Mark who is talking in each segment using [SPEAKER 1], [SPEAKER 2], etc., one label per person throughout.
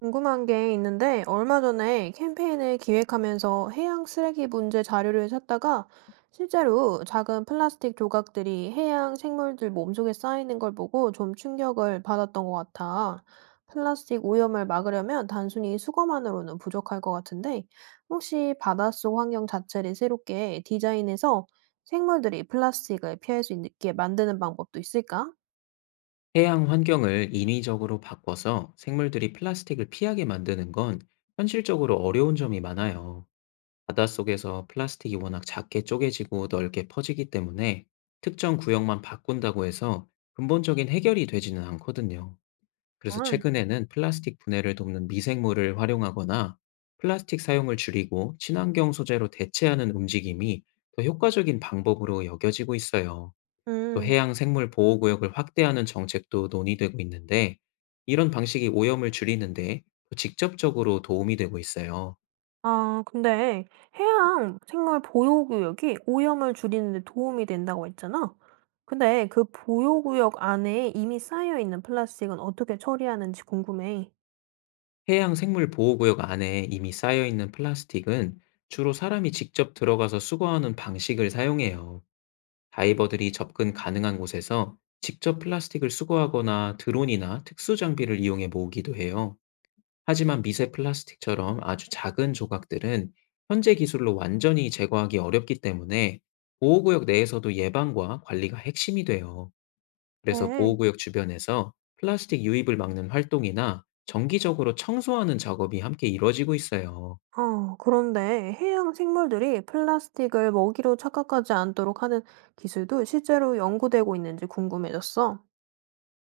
[SPEAKER 1] 궁금한 게 있는데, 얼마 전에 캠페인을 기획하면서 해양 쓰레기 문제 자료를 찾다가 실제로 작은 플라스틱 조각들이 해양 생물들 몸속에 쌓이는 걸 보고 좀 충격을 받았던 것 같아. 플라스틱 오염을 막으려면 단순히 수거만으로는 부족할 것 같은데, 혹시 바닷속 환경 자체를 새롭게 디자인해서 생물들이 플라스틱을 피할 수 있게 만드는 방법도 있을까?
[SPEAKER 2] 해양 환경을 인위적으로 바꿔서 생물들이 플라스틱을 피하게 만드는 건 현실적으로 어려운 점이 많아요. 바닷속에서 플라스틱이 워낙 작게 쪼개지고 넓게 퍼지기 때문에 특정 구역만 바꾼다고 해서 근본적인 해결이 되지는 않거든요. 그래서
[SPEAKER 1] 응.
[SPEAKER 2] 최근에는 플라스틱 분해를 돕는 미생물을 활용하거나 플라스틱 사용을 줄이고 친환경 소재로 대체하는 움직임이 더 효과적인 방법으로 여겨지고 있어요. 또
[SPEAKER 1] 음.
[SPEAKER 2] 해양 생물 보호 구역을 확대하는 정책도 논의되고 있는데, 이런 방식이 오염을 줄이는데 또 직접적으로 도움이 되고 있어요.
[SPEAKER 1] 아 근데 해양 생물 보호구역이 오염을 줄이는 데 도움이 된다고 했잖아. 근데 그 보호구역 안에 이미 쌓여 있는 플라스틱은 어떻게 처리하는지 궁금해.
[SPEAKER 2] 해양 생물 보호 구역 안에 이미 쌓여 있는 플라스틱은 주로 사람이 직접 들어가서 수거하는 방식을 사용해요. 다이버들이 접근 가능한 곳에서 직접 플라스틱을 수거하거나 드론이나 특수 장비를 이용해 모으기도 해요. 하지만 미세 플라스틱처럼 아주 작은 조각들은 현재 기술로 완전히 제거하기 어렵기 때문에 보호구역 내에서도 예방과 관리가 핵심이 돼요. 그래서
[SPEAKER 1] 네.
[SPEAKER 2] 보호구역 주변에서 플라스틱 유입을 막는 활동이나 정기적으로 청소하는 작업이 함께 이루어지고 있어요.
[SPEAKER 1] 어, 그런데 해양 생물들이 플라스틱을 먹이로 착각하지 않도록 하는 기술도 실제로 연구되고 있는지 궁금해졌어.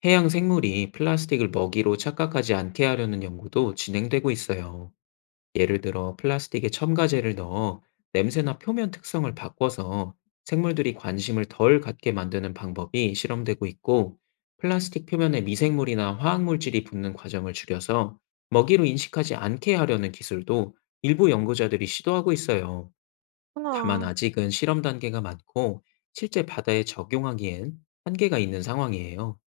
[SPEAKER 2] 해양 생물이 플라스틱을 먹이로 착각하지 않게 하려는 연구도 진행되고 있어요. 예를 들어 플라스틱에 첨가제를 넣어 냄새나 표면 특성을 바꿔서 생물들이 관심을 덜 갖게 만드는 방법이 실험되고 있고, 플라스틱 표면에 미생물이나 화학물질이 붙는 과정을 줄여서 먹이로 인식하지 않게 하려는 기술도 일부 연구자들이 시도하고 있어요. 다만
[SPEAKER 1] 그렇구나.
[SPEAKER 2] 아직은 실험 단계가 많고, 실제 바다에 적용하기엔 한계가 있는 상황이에요.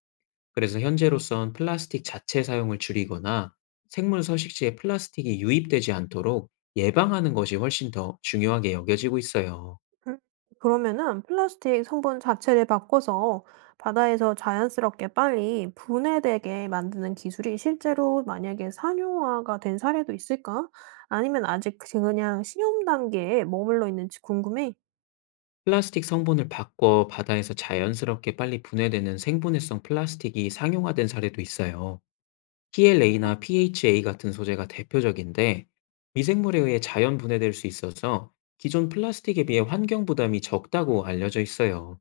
[SPEAKER 2] 그래서 현재로선 플라스틱 자체 사용을 줄이거나 생물 서식지에 플라스틱이 유입되지 않도록 예방하는 것이 훨씬 더 중요하게 여겨지고 있어요.
[SPEAKER 1] 음. 그러면은 플라스틱 성분 자체를 바꿔서 바다에서 자연스럽게 빨리 분해되게 만드는 기술이 실제로 만약에 상용화가 된 사례도 있을까? 아니면 아직 그냥 시험 단계에 머물러 있는지 궁금해.
[SPEAKER 2] 플라스틱 성분을 바꿔 바다에서 자연스럽게 빨리 분해되는 생분해성 플라스틱이 상용화된 사례도 있어요.
[SPEAKER 1] 어,
[SPEAKER 2] PLA나 PHA 같은 소재가 대표적인데, 미생물에 의해 자연 분해될 수 있어서 기존 플라스틱에 비해 환경 부담이 적다고 알려져 있어요.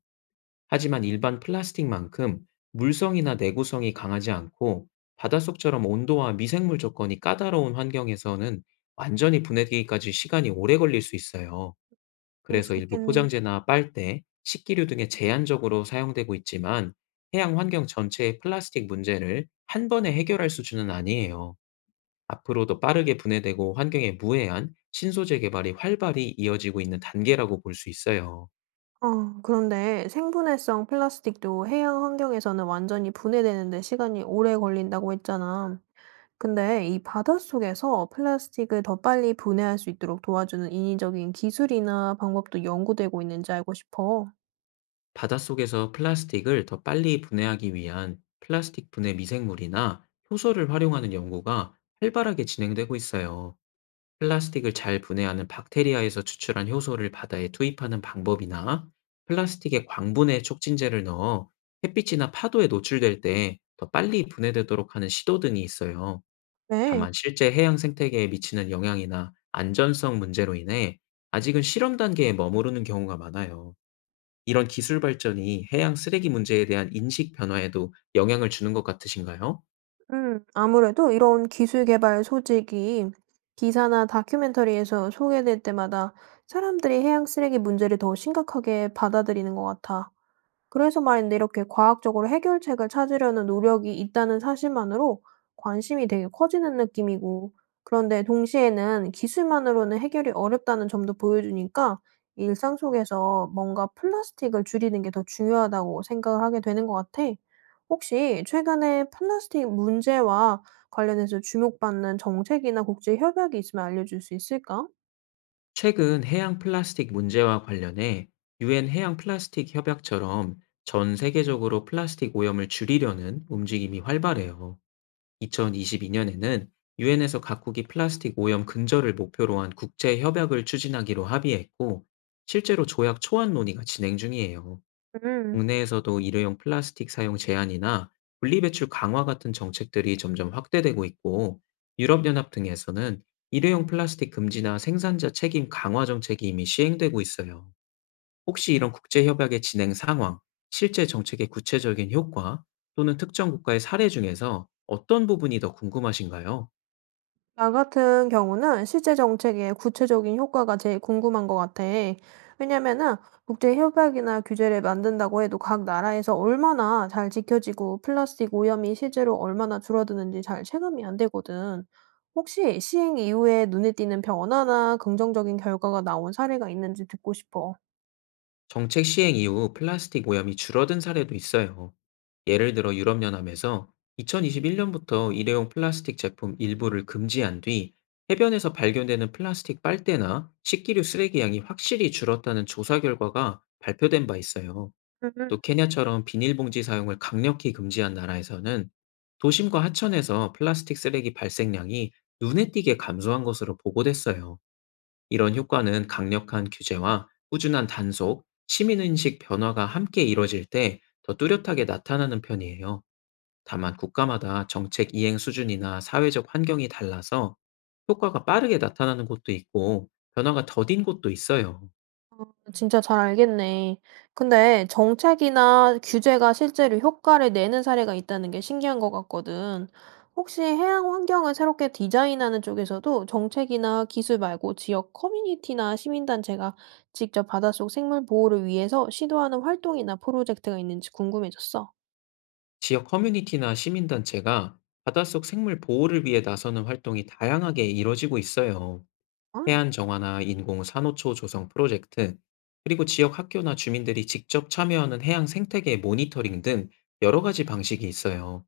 [SPEAKER 2] 하지만 일반 플라스틱만큼 물성이나 내구성이 강하지 않고, 바닷속처럼 온도와 미생물 조건이 까다로운 환경에서는 완전히 분해되기까지 시간이 오래 걸릴 수 있어요.
[SPEAKER 1] 그럴
[SPEAKER 2] 그래서
[SPEAKER 1] 수
[SPEAKER 2] 일부
[SPEAKER 1] 있겠네.
[SPEAKER 2] 포장재나 빨대, 식기류 등에 제한적으로 사용되고 있지만, 해양 환경 전체의 플라스틱 문제를 한 번에 해결할 수준은 아니에요. 앞으로도 빠르게 분해되고 환경에 무해한 신소재 개발이 활발히 이어지고 있는 단계라고 볼 수 있어요.
[SPEAKER 1] 어, 그런데 생분해성 플라스틱도 해양 환경에서는 완전히 분해되는데 시간이 오래 걸린다고 했잖아. 근데 이 바닷속에서 플라스틱을 더 빨리 분해할 수 있도록 도와주는 인위적인 기술이나 방법도 연구되고 있는지 알고 싶어.
[SPEAKER 2] 바닷속에서 플라스틱을 더 빨리 분해하기 위한 플라스틱 분해 미생물이나 효소를 활용하는 연구가 활발하게 진행되고 있어요. 플라스틱을 잘 분해하는 박테리아에서 추출한 효소를 바다에 투입하는 방법이나 플라스틱에 광분해 촉진제를 넣어 햇빛이나 파도에 노출될 때 더 빨리 분해되도록 하는 시도 등이 있어요.
[SPEAKER 1] 네.
[SPEAKER 2] 다만 실제 해양 생태계에 미치는 영향이나 안전성 문제로 인해 아직은 실험 단계에 머무르는 경우가 많아요. 이런 기술 발전이 해양 쓰레기 문제에 대한 인식 변화에도 영향을 주는 것 같으신가요?
[SPEAKER 1] 아무래도 이런 기술 개발 소식이 기사나 다큐멘터리에서 소개될 때마다 사람들이 해양 쓰레기 문제를 더 심각하게 받아들이는 것 같아. 그래서 말인데 이렇게 과학적으로 해결책을 찾으려는 노력이 있다는 사실만으로 관심이 되게 커지는 느낌이고, 그런데 동시에는 기술만으로는 해결이 어렵다는 점도 보여주니까 이 일상 속에서 뭔가 플라스틱을 줄이는 게 더 중요하다고 생각을 하게 되는 것 같아. 혹시 최근에 플라스틱 문제와 관련해서 주목받는 정책이나 국제 협약이 있으면 알려줄 수 있을까?
[SPEAKER 2] 최근 해양 플라스틱 문제와 관련해 유엔 해양 플라스틱 협약처럼 전 세계적으로 플라스틱 오염을 줄이려는 움직임이 활발해요. 2022년에는 유엔에서 각국이 플라스틱 오염 근절을 목표로 한 국제 협약을 추진하기로 합의했고, 실제로 조약 초안 논의가 진행 중이에요.
[SPEAKER 1] 음.
[SPEAKER 2] 국내에서도 일회용 플라스틱 사용 제한이나 분리배출 강화 같은 정책들이 점점 확대되고 있고, 유럽연합 등에서는 일회용 플라스틱 금지나 생산자 책임 강화 정책이 이미 시행되고 있어요. 혹시 이런 국제협약의 진행 상황, 실제 정책의 구체적인 효과, 또는 특정 국가의 사례 중에서 어떤 부분이 더 궁금하신가요?
[SPEAKER 1] 나 같은 경우는 실제 정책의 구체적인 효과가 제일 궁금한 것 같아. 왜냐면은 국제 협약이나 규제를 만든다고 해도 각 나라에서 얼마나 잘 지켜지고 플라스틱 오염이 실제로 얼마나 줄어드는지 잘 체감이 안 되거든. 혹시 시행 이후에 눈에 띄는 변화나 긍정적인 결과가 나온 사례가 있는지 듣고 싶어.
[SPEAKER 2] 정책 시행 이후 플라스틱 오염이 줄어든 사례도 있어요. 예를 들어 유럽연합에서 2021년부터 일회용 플라스틱 제품 일부를 금지한 뒤 해변에서 발견되는 플라스틱 빨대나 식기류 쓰레기 양이 확실히 줄었다는 조사 결과가 발표된 바 있어요. 또
[SPEAKER 1] 음.
[SPEAKER 2] 케냐처럼 비닐봉지 사용을 강력히 금지한 나라에서는 도심과 하천에서 플라스틱 쓰레기 발생량이 눈에 띄게 감소한 것으로 보고됐어요. 이런 효과는 강력한 규제와 꾸준한 단속, 시민인식 변화가 함께 이뤄질 때 더 뚜렷하게 나타나는 편이에요. 다만 국가마다 정책 이행 수준이나 사회적 환경이 달라서 효과가 빠르게 나타나는 곳도 있고 변화가 더딘 곳도 있어요.
[SPEAKER 1] 진짜 잘 알겠네. 근데 정책이나 규제가 실제로 효과를 내는 사례가 있다는 게 신기한 것 같거든. 혹시 해양 환경을 새롭게 디자인하는 쪽에서도 정책이나 기술 말고 지역 커뮤니티나 시민단체가 직접 바닷속 생물 보호를 위해서 시도하는 활동이나 프로젝트가 있는지 궁금해졌어.
[SPEAKER 2] 지역 커뮤니티나 시민단체가 바닷속 생물 보호를 위해 나서는 활동이 다양하게 이뤄지고 있어요.
[SPEAKER 1] 어?
[SPEAKER 2] 해안 정화나 인공 산호초 조성 프로젝트, 그리고 지역 학교나 주민들이 직접 참여하는 해양 생태계 모니터링 등 여러 가지 방식이 있어요.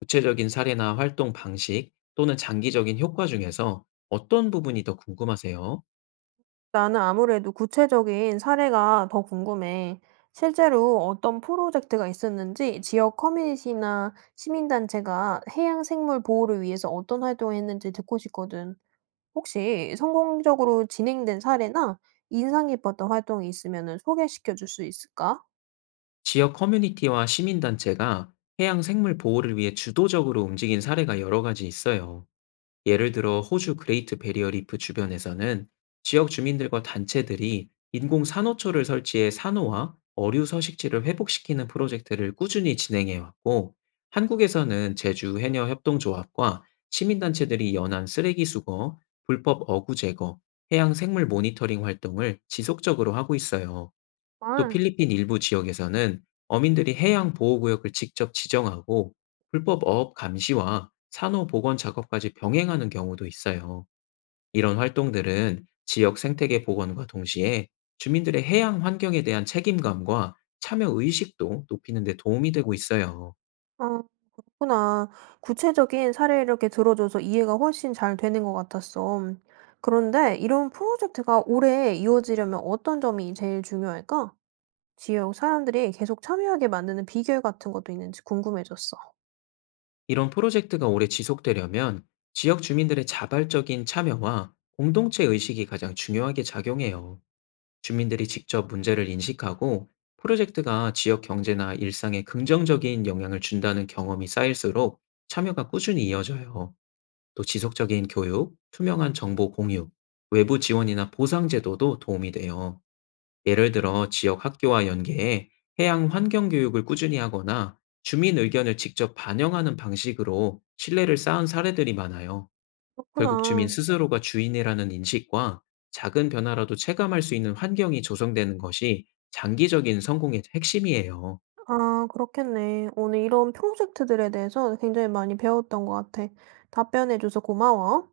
[SPEAKER 2] 구체적인 사례나 활동 방식, 또는 장기적인 효과 중에서 어떤 부분이 더 궁금하세요?
[SPEAKER 1] 나는 아무래도 구체적인 사례가 더 궁금해. 실제로 어떤 프로젝트가 있었는지, 지역 커뮤니티나 시민단체가 해양 생물 보호를 위해서 어떤 활동을 했는지 듣고 싶거든. 혹시 성공적으로 진행된 사례나 인상 깊었던 활동이 있으면 소개시켜 줄 수 있을까?
[SPEAKER 2] 지역 커뮤니티와 시민단체가 해양 생물 보호를 위해 주도적으로 움직인 사례가 여러 가지 있어요. 예를 들어 호주 그레이트 베리어 리프 주변에서는 지역 주민들과 단체들이 인공 산호초를 설치해 산호와 어류 서식지를 회복시키는 프로젝트를 꾸준히 진행해 왔고, 한국에서는 제주 해녀 협동조합과 시민단체들이 연한 쓰레기 수거, 불법 어구 제거, 해양 생물 모니터링 활동을 지속적으로 하고 있어요. 또
[SPEAKER 1] 아,
[SPEAKER 2] 필리핀 일부 지역에서는 어민들이 해양 보호구역을 직접 지정하고 불법 어업 감시와 산호 복원 작업까지 병행하는 경우도 있어요. 이런 활동들은 지역 생태계 복원과 동시에 주민들의 해양 환경에 대한 책임감과 참여 의식도 높이는 데 도움이 되고 있어요.
[SPEAKER 1] 아, 그렇구나. 구체적인 사례를 이렇게 들어줘서 이해가 훨씬 잘 되는 것 같았어. 그런데 이런 프로젝트가 오래 이어지려면 어떤 점이 제일 중요할까? 지역 사람들이 계속 참여하게 만드는 비결 같은 것도 있는지 궁금해졌어.
[SPEAKER 2] 이런 프로젝트가 오래 지속되려면 지역 주민들의 자발적인 참여와 공동체 의식이 가장 중요하게 작용해요. 주민들이 직접 문제를 인식하고 프로젝트가 지역 경제나 일상에 긍정적인 영향을 준다는 경험이 쌓일수록 참여가 꾸준히 이어져요. 또 지속적인 교육, 투명한 정보 공유, 외부 지원이나 보상 제도도 도움이 돼요. 예를 들어 지역 학교와 연계해 해양 환경 교육을 꾸준히 하거나 주민 의견을 직접 반영하는 방식으로 신뢰를 쌓은 사례들이 많아요. 결국 주민
[SPEAKER 1] 그렇구나.
[SPEAKER 2] 스스로가 주인이라는 인식과 작은 변화라도 체감할 수 있는 환경이 조성되는 것이 장기적인 성공의 핵심이에요.
[SPEAKER 1] 아, 그렇겠네. 오늘 이런 프로젝트들에 대해서 굉장히 많이 배웠던 것 같아. 답변해줘서 고마워.